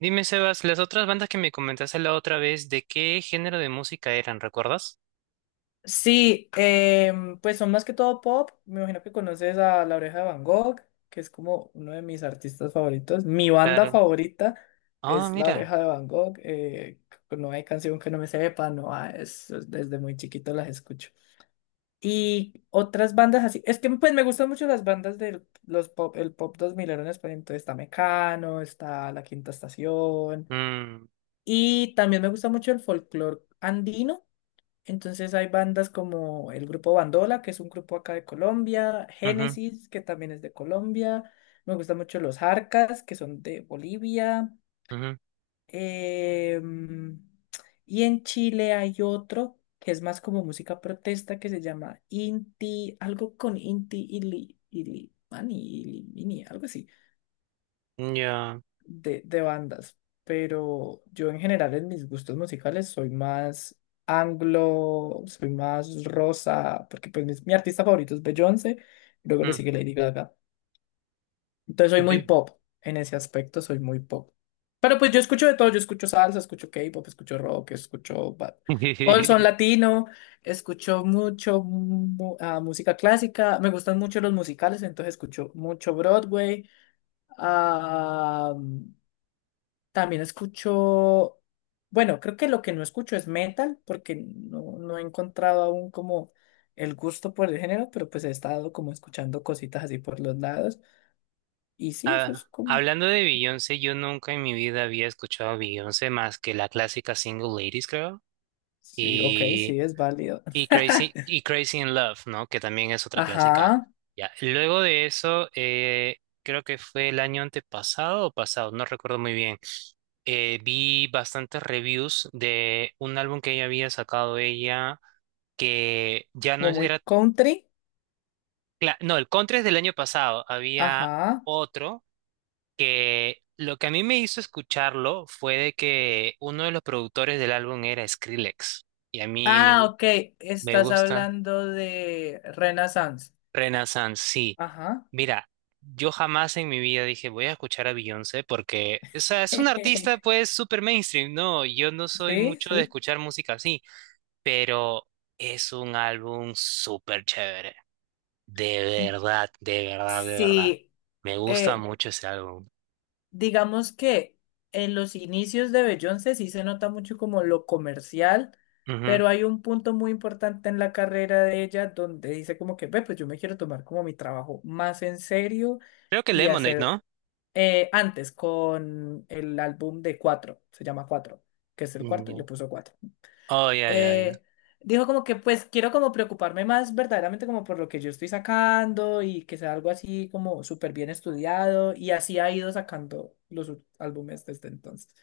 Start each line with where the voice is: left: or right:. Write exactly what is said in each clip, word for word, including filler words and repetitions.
right: Dime, Sebas, las otras bandas que me comentaste la otra vez, ¿de qué género de música eran? ¿Recuerdas?
left: Sí, em, pues son más que todo pop. Me imagino que conoces a La Oreja de Van Gogh, que es como uno de mis artistas favoritos. Mi banda
right: Claro.
left: favorita
right: Ah,
left: es La
right: mira.
left: Oreja de Van Gogh. Eh, no hay canción que no me sepa, no hay- es- es- desde muy chiquito las escucho. Y otras bandas así, es que pues me gustan mucho las bandas del los pop, el pop dos mil en español. Entonces está Mecano, está La Quinta Estación.
right: Mm,
left: Y también me gusta mucho el folclore andino, entonces hay bandas como el grupo Bandola, que es un grupo acá de Colombia,
right: ujú,
left: Génesis, que también es de Colombia. Me gustan mucho los Jarcas, que son de Bolivia.
right: ujú,
left: Em, y en Chile hay otro que es más como música protesta que se llama Inti, algo con Inti Ili, Ili, Mani, Ili, Mini, algo así
right: ya.
left: de de bandas, pero yo en general en mis gustos musicales soy más anglo, soy más rosa, porque pues mis- mi, artista favorito es Beyoncé, luego le
right: Mm.
left: sigue Lady Gaga. Entonces soy muy
right: Bi-
left: pop, en ese aspecto soy muy pop. Pero pues yo escucho de todo, yo escucho salsa, escucho K-pop, escucho rock, escucho ba- todo el son latino, escucho mucho mu- ah, música clásica, me gustan mucho los musicales, entonces escucho mucho Broadway. Ah, También escucho, bueno, creo que lo que no escucho es metal, porque no, no he encontrado aún como el gusto por el género, pero pues he estado como escuchando cositas así por los lados. Y sí, eso
right: Ah,
left: es como,
right: hablando de Beyoncé, yo nunca en mi vida había escuchado a Beyoncé más que la clásica Single Ladies, creo,
left: sí, ok,
right: y,
left: sí, es válido.
right: y Crazy, y Crazy in Love, ¿no? Que también es otra
left: Ajá,
right: clásica. Ya. Luego de eso, eh, creo que fue el año antepasado o pasado, no recuerdo muy bien, eh, vi bastantes reviews de un álbum que ella había sacado ella, que ya no
left: como
right: es-
left: muy
right: era...
left: country.
right: Cla- No, el Contra es del año pasado. Había
left: Ajá,
right: otro que lo que a mí me hizo escucharlo fue de que uno de los productores del álbum era Skrillex. Y a mí me,
left: ah,
right: gu-
left: ok,
right: me
left: estás
right: gusta
left: hablando de Renaissance.
right: Renaissance, sí.
left: Ajá.
right: Mira, yo jamás en mi vida dije voy a escuchar a Beyoncé porque, o sea, es un artista pues súper mainstream, ¿no? Yo no soy
left: Sí,
right: mucho de
left: sí.
right: escuchar música así. Pero es un álbum súper chévere. De verdad, de verdad, de verdad.
left: Sí,
right: Me gusta
left: eh,
right: mucho ese álbum.
left: digamos que en los inicios de Beyoncé sí se nota mucho como lo comercial,
right: Ujú.
left: pero hay un punto muy importante en la carrera de ella donde dice como que, ve, pues yo me quiero tomar como mi trabajo más en serio
right: Creo que
left: y
right: Lemonade,
left: hacer,
right: ¿no?
left: eh, antes, con el álbum de Cuatro, se llama Cuatro, que es el
right: Mm,
left: cuarto y le
right: ya.
left: puso Cuatro.
right: Oh, ya, ya, ya.
left: eh, Dijo como que pues quiero como preocuparme más verdaderamente como por lo que yo estoy sacando y que sea algo así como súper bien estudiado, y así ha ido sacando los ú- álbumes desde entonces.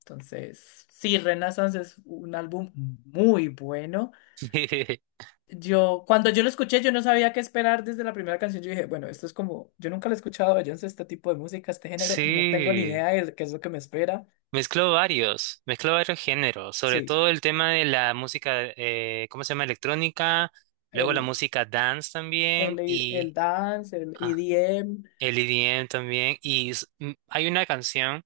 left: Entonces, sí, Renaissance es un álbum muy bueno. Yo, cuando yo lo escuché, yo no sabía qué esperar desde la primera canción. Yo dije, bueno, esto es como, yo nunca lo he escuchado, yo no sé este tipo de música, este género, no tengo ni
right: Sí,
left: idea de qué es lo que me espera.
right: mezcló varios, mezcló varios géneros, sobre
left: Sí,
right: todo el tema de la música, eh, ¿cómo se llama? Electrónica, luego la
left: el,
right: música dance también
left: el, el
right: y
left: dance, el
right: ah,
left: E D M.
right: el E D M también. Y s- m- hay una canción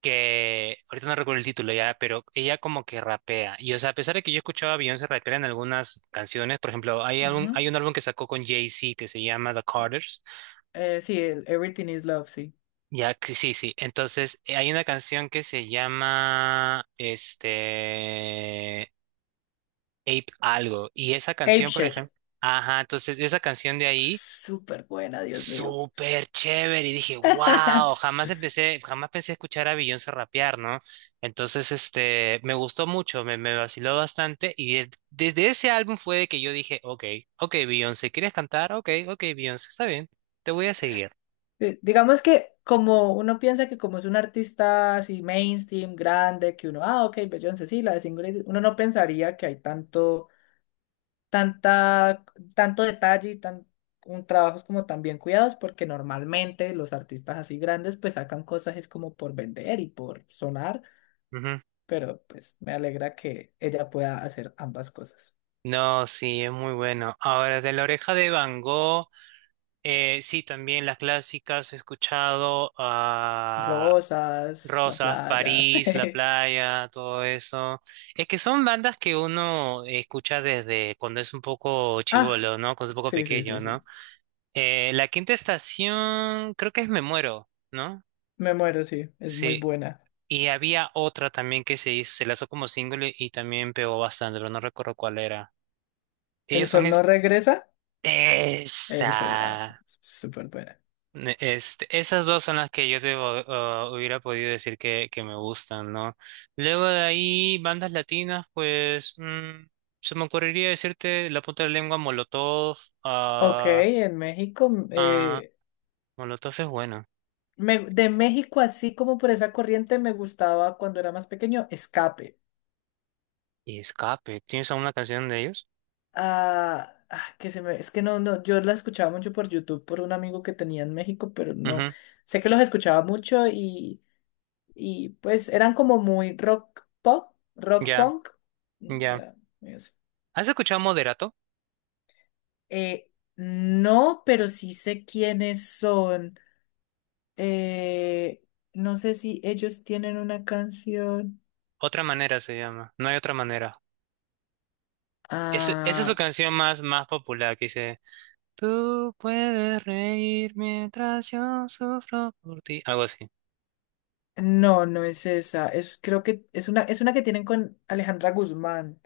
right: que ahorita no recuerdo el título ya, pero ella como que rapea. Y o sea, a pesar de que yo escuchaba a Beyoncé rapear en algunas canciones, por ejemplo, hay algún,
left: Ujú.
right: hay un álbum que sacó con Jay-Z que se llama The
left: Eh,
right: Carters.
left: eh, sí, el Everything is Love, sí.
right: Ya, que sí, sí. Entonces, eh, hay una canción que se llama este Ape algo y esa
left: Ape
right: canción, por
left: Shit.
right: ejemplo, ajá, entonces esa canción de ahí
left: Súper buena, Dios mío.
right: súper chévere y dije, wow, jamás empecé, jamás pensé escuchar a Beyoncé rapear, ¿no? Entonces, este, me gustó mucho, me, me vaciló bastante y de- desde ese álbum fue de que yo dije, ok, ok, Beyoncé, ¿quieres cantar? Ok, ok, Beyoncé, está bien, te voy a seguir.
left: Eh, digamos que como uno piensa que como es un artista así mainstream, grande, que uno, ah, ok, Beyoncé, sí, la de Single Ladies", uno no pensaría que hay tanto, tanta, tanto detalle y tan, un trabajos como tan bien cuidados, porque normalmente los artistas así grandes pues sacan cosas es como por vender y por sonar,
right: Ujú.
left: pero pues me alegra que ella pueda hacer ambas cosas.
right: No, sí, es muy bueno. Ahora, de la oreja de Van Gogh, eh, sí, también las clásicas he escuchado,
left: Rosas, la
right: Rosas,
left: playa.
right: París, La Playa, todo eso. Es que son bandas que uno escucha desde cuando es un poco
left: Ah,
right: chivolo, ¿no? Cuando es un poco
left: sí, sí, sí,
right: pequeño, ¿no?
left: sí.
right: Eh, la quinta estación, creo que es Me Muero, ¿no?
left: Me muero, sí. Es muy
right: Sí.
left: buena.
right: Y había otra también que se hizo, se lanzó como single y también pegó bastante, pero no recuerdo cuál era.
left: ¿El
right: Ellos son...
left: sol no
right: es-
left: regresa? El sol, ah, sí,
right: Esa.
left: súper buena.
right: Ne- Este, esas dos son las que yo te hu- ah, hubiera podido decir que, que me gustan, ¿no? Luego de ahí, bandas latinas, pues mm, se me ocurriría decirte La Punta de la Lengua, Molotov.
left: Ok,
right: Ah,
left: en México, mm,
right: ah,
left: eh,
right: Molotov es bueno.
left: me- de México, así como por esa corriente, me gustaba cuando era más pequeño, Escape.
right: Y Escape, ¿tienes alguna canción de ellos?
left: Ah, ah, que se me, es que No, no, yo la escuchaba mucho por YouTube por un amigo que tenía en México, pero no.
right: Ujú,
left: Sé que los escuchaba mucho, y Y pues eran como muy rock pop, rock
right: ya,
left: punk,
right: ya.
left: ¿verdad? Es-
right: ¿Has escuchado Moderato?
left: eh, no, pero sí sé quiénes son. Eh, no sé si ellos tienen una canción.
right: Otra manera se llama, no hay otra manera. Es- esa es su
left: Ah,
right: canción más, más popular que dice, tú puedes reír mientras yo sufro por ti. Algo así.
left: no, no es esa. Es, creo que es una, es una que tienen con Alejandra Guzmán.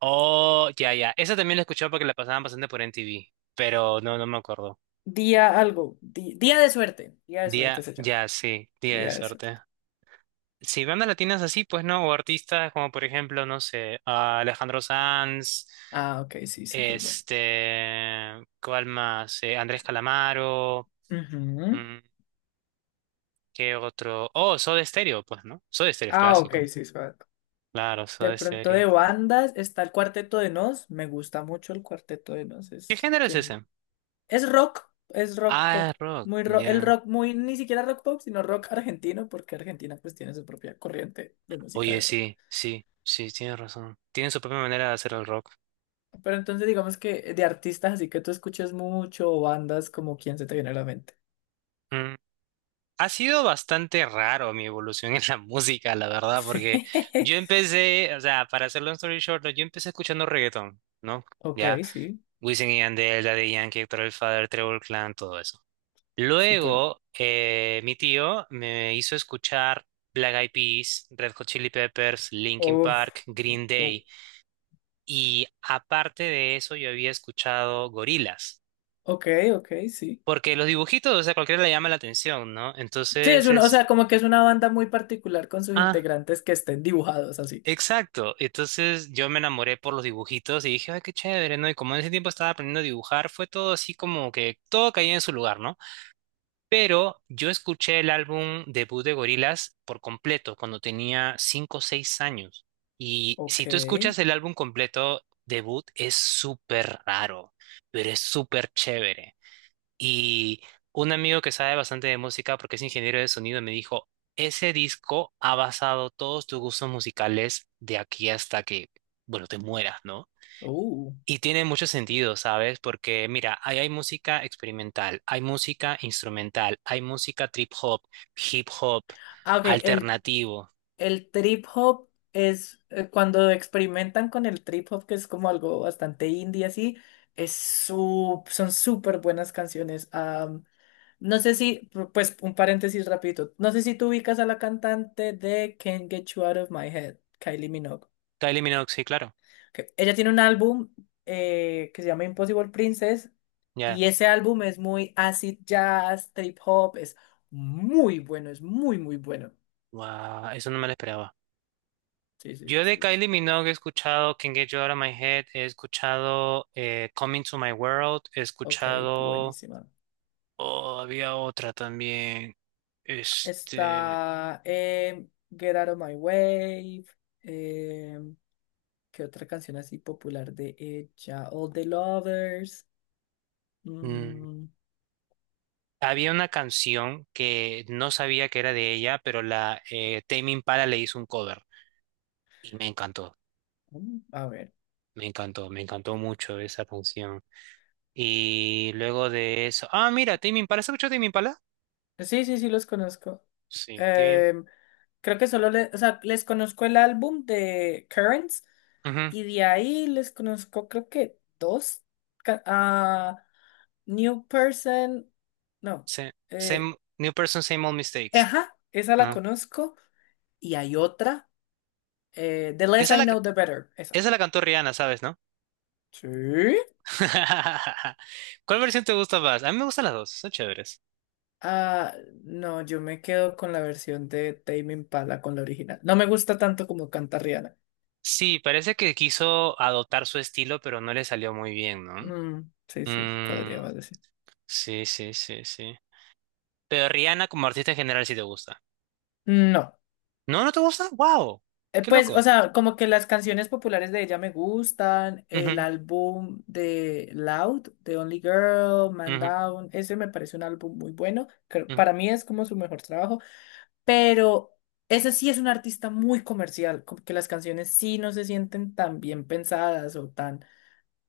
right: Oh, ya, ya. Esa también la he escuchado porque la pasaban bastante por N T V, pero no, no me acuerdo.
left: Día algo. Di- Día de suerte. Día de
right: Día,
left: suerte se llama.
right: ya, sí, día de
left: Día de
right: suerte.
left: suerte.
right: Sí, bandas latinas así, pues no, o artistas como por ejemplo, no sé, a Alejandro Sanz,
left: Ah, ok, sí, súper bueno.
right: este, ¿cuál más? Eh, Andrés Calamaro,
left: Ujú.
right: mm, ¿qué otro? Oh, Soda Stereo, pues, ¿no? Soda Stereo es
left: Ah, ok,
right: clásico.
left: sí, suave.
right: Claro,
left: De
right: Soda
left: pronto de
right: Stereo.
left: bandas está el Cuarteto de Nos. Me gusta mucho el Cuarteto de Nos.
right: ¿Qué
left: Es,
right: género es
left: tien-
right: ese?
left: es rock, es rock
right: Ah,
left: pop.
right: es rock,
left: Muy ro- el
right: ya.
left: rock, muy, ni siquiera rock pop, sino rock argentino, porque Argentina pues tiene su propia corriente de música
right: Oye,
left: de rock.
right: sí, sí, sí, tienes razón. Tienen su propia manera de hacer el rock.
left: Pero entonces digamos que de artistas así que tú escuches mucho o bandas como quién se te viene a la mente.
right: Mm, ha sido bastante raro mi evolución en la música, la verdad, porque yo empecé, o sea, para hacer long story short, yo empecé escuchando reggaetón, ¿no?
left: Ok,
right: Ya,
left: sí,
right: Wisin y Yandel, Daddy Yankee, Héctor el Father, Trevor Clan, todo eso.
left: súper.
right: Luego, eh, mi tío me hizo escuchar Black Eyed Peas, Red Hot Chili Peppers, Linkin
left: Uf,
right: Park, Green
left: u-
right: Day, y aparte de eso, yo había escuchado Gorillaz,
left: ok, ok, sí.
right: porque los dibujitos, o sea, cualquiera le llama la atención, ¿no?
left: Sí, es
right: Entonces
left: una, o sea,
right: es...
left: como que es una banda muy particular con sus
right: Ah,
left: integrantes que estén dibujados así.
right: exacto, entonces yo me enamoré por los dibujitos y dije, ay, qué chévere, ¿no? Y como en ese tiempo estaba aprendiendo a dibujar, fue todo así como que todo caía en su lugar, ¿no? Pero yo escuché el álbum debut de Gorillaz por completo cuando tenía cinco o seis años. Y
left: Ok.
right: si tú escuchas el álbum completo debut, es súper raro, pero es súper chévere. Y un amigo que sabe bastante de música, porque es ingeniero de sonido, me dijo, ese disco ha basado todos tus gustos musicales de aquí hasta que, bueno, te mueras, ¿no?
left: Uh.
right: Y tiene mucho sentido, ¿sabes? Porque mira, ahí hay música experimental, hay música instrumental, hay música trip hop, hip hop,
left: Ah, ok, el,
right: alternativo.
left: el trip hop es, eh, cuando experimentan con el trip hop, que es como algo bastante indie así, es su- son súper buenas canciones. Am, no sé si, pu- pues un paréntesis rapidito, no sé si tú ubicas a la cantante de Can't Get You Out of My Head, Kylie Minogue.
right: Kylie Minogue, sí, claro.
left: Que ella tiene un álbum, eh, que se llama Impossible Princess,
right: Ya.
left: y ese álbum es muy acid jazz, trip hop, es muy bueno, es muy, muy bueno.
right: Guau, eso no me lo esperaba.
left: Sí, sí,
right: Yo de
left: sí, sí.
right: Kylie Minogue he escuchado Can Get You Out of My Head, he escuchado eh, Coming to My World, he
left: Ok,
right: escuchado.
left: buenísima.
right: Oh, había otra también. Este.
left: Está em, Get Out of My Way. em, ¿Qué otra canción así popular de ella? All the Lovers.
right: Mm,
left: Mm,
right: había una canción que no sabía que era de ella, pero la eh, Tame Impala le hizo un cover y me encantó,
left: mm, a ver.
right: me encantó, me encantó mucho esa canción. Y luego de eso. Ah, mira, Tame Impala, ¿has escuchado Tame Impala?
left: Sí, sí, sí, los conozco.
right: Sí, Tame.
left: Em, Creo que solo le- o sea, les conozco el álbum de Currents
right: Ujú,
left: y de ahí les conozco, creo que dos. Ca- a New Person. No.
right: sa-
left: Eh,
right: same, New Person, Same Old Mistakes.
left: ajá, esa la
right: Ah.
left: conozco. Y hay otra, eh, The Less
right: Esa
left: I
right: la,
left: Know, The Better. Esa.
right: esa la cantó Rihanna, ¿sabes, no?
left: Sí.
right: ¿Cuál versión te gusta más? A mí me gustan las dos, son chéveres.
left: Ah, no, yo me quedo con la versión de Tame Impala, con la original. No me gusta tanto como canta Rihanna.
right: Sí, parece que quiso adoptar su estilo, pero no le salió muy bien, ¿no?
left: Mm, sí, sí,
right: Mm,
left: podríamos decir.
right: sí, sí, sí, sí. Pero Rihanna como artista en general sí te gusta.
left: No.
right: ¿No, no te gusta? ¡Wow!
left: Eh,
right: ¡Qué
left: pues, o
right: loco!
left: sea, como que las canciones populares de ella me gustan. El
right: Ujú,
left: álbum de Loud, The Only Girl, Man
right: ujú,
left: Down, ese me parece un álbum muy bueno. Creo-
right: ujú,
left: Para mí es como su mejor trabajo. Pero ese sí es un artista muy comercial, como que las canciones sí no se sienten tan bien pensadas o tan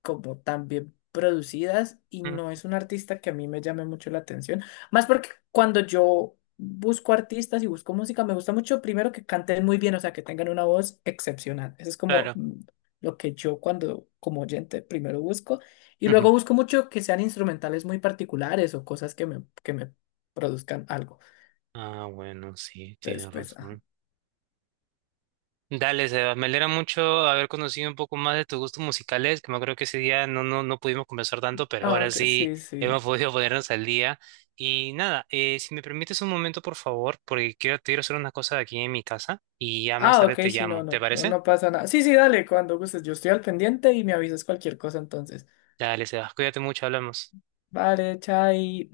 left: como tan bien producidas, y
right: ujú,
left: no es un artista que a mí me llame mucho la atención, más porque cuando yo busco artistas y busco música me gusta mucho primero que canten muy bien, o sea, que tengan una voz excepcional. Eso es como,
right: claro.
left: mm, lo que yo cuando como oyente primero busco, y
right: Ujú.
left: luego busco mucho que sean instrumentales muy particulares o cosas que me que me produzcan algo.
right: Ah, bueno, sí,
left: Entonces,
right: tienes
left: pues, ajá.
right: razón. Dale, Seba, me alegra mucho haber conocido un poco más de tus gustos musicales, que me acuerdo que ese día no, no, no pudimos conversar tanto, pero
left: Ah,
right: ahora
left: ok,
right: sí
left: sí, sí.
right: hemos podido ponernos al día. Y nada, eh, si me permites un momento, por favor, porque quiero, quiero hacer una cosa aquí en mi casa y ya más
left: Ah,
right: tarde
left: ok,
right: te
left: sí, no,
right: llamo, ¿te
left: no, no,
right: parece?
left: no pasa nada. Sí, sí, dale, cuando gustes, yo estoy al pendiente y me avisas cualquier cosa entonces.
right: Dale, Seba, cuídate mucho, hablamos.
left: Vale, chai.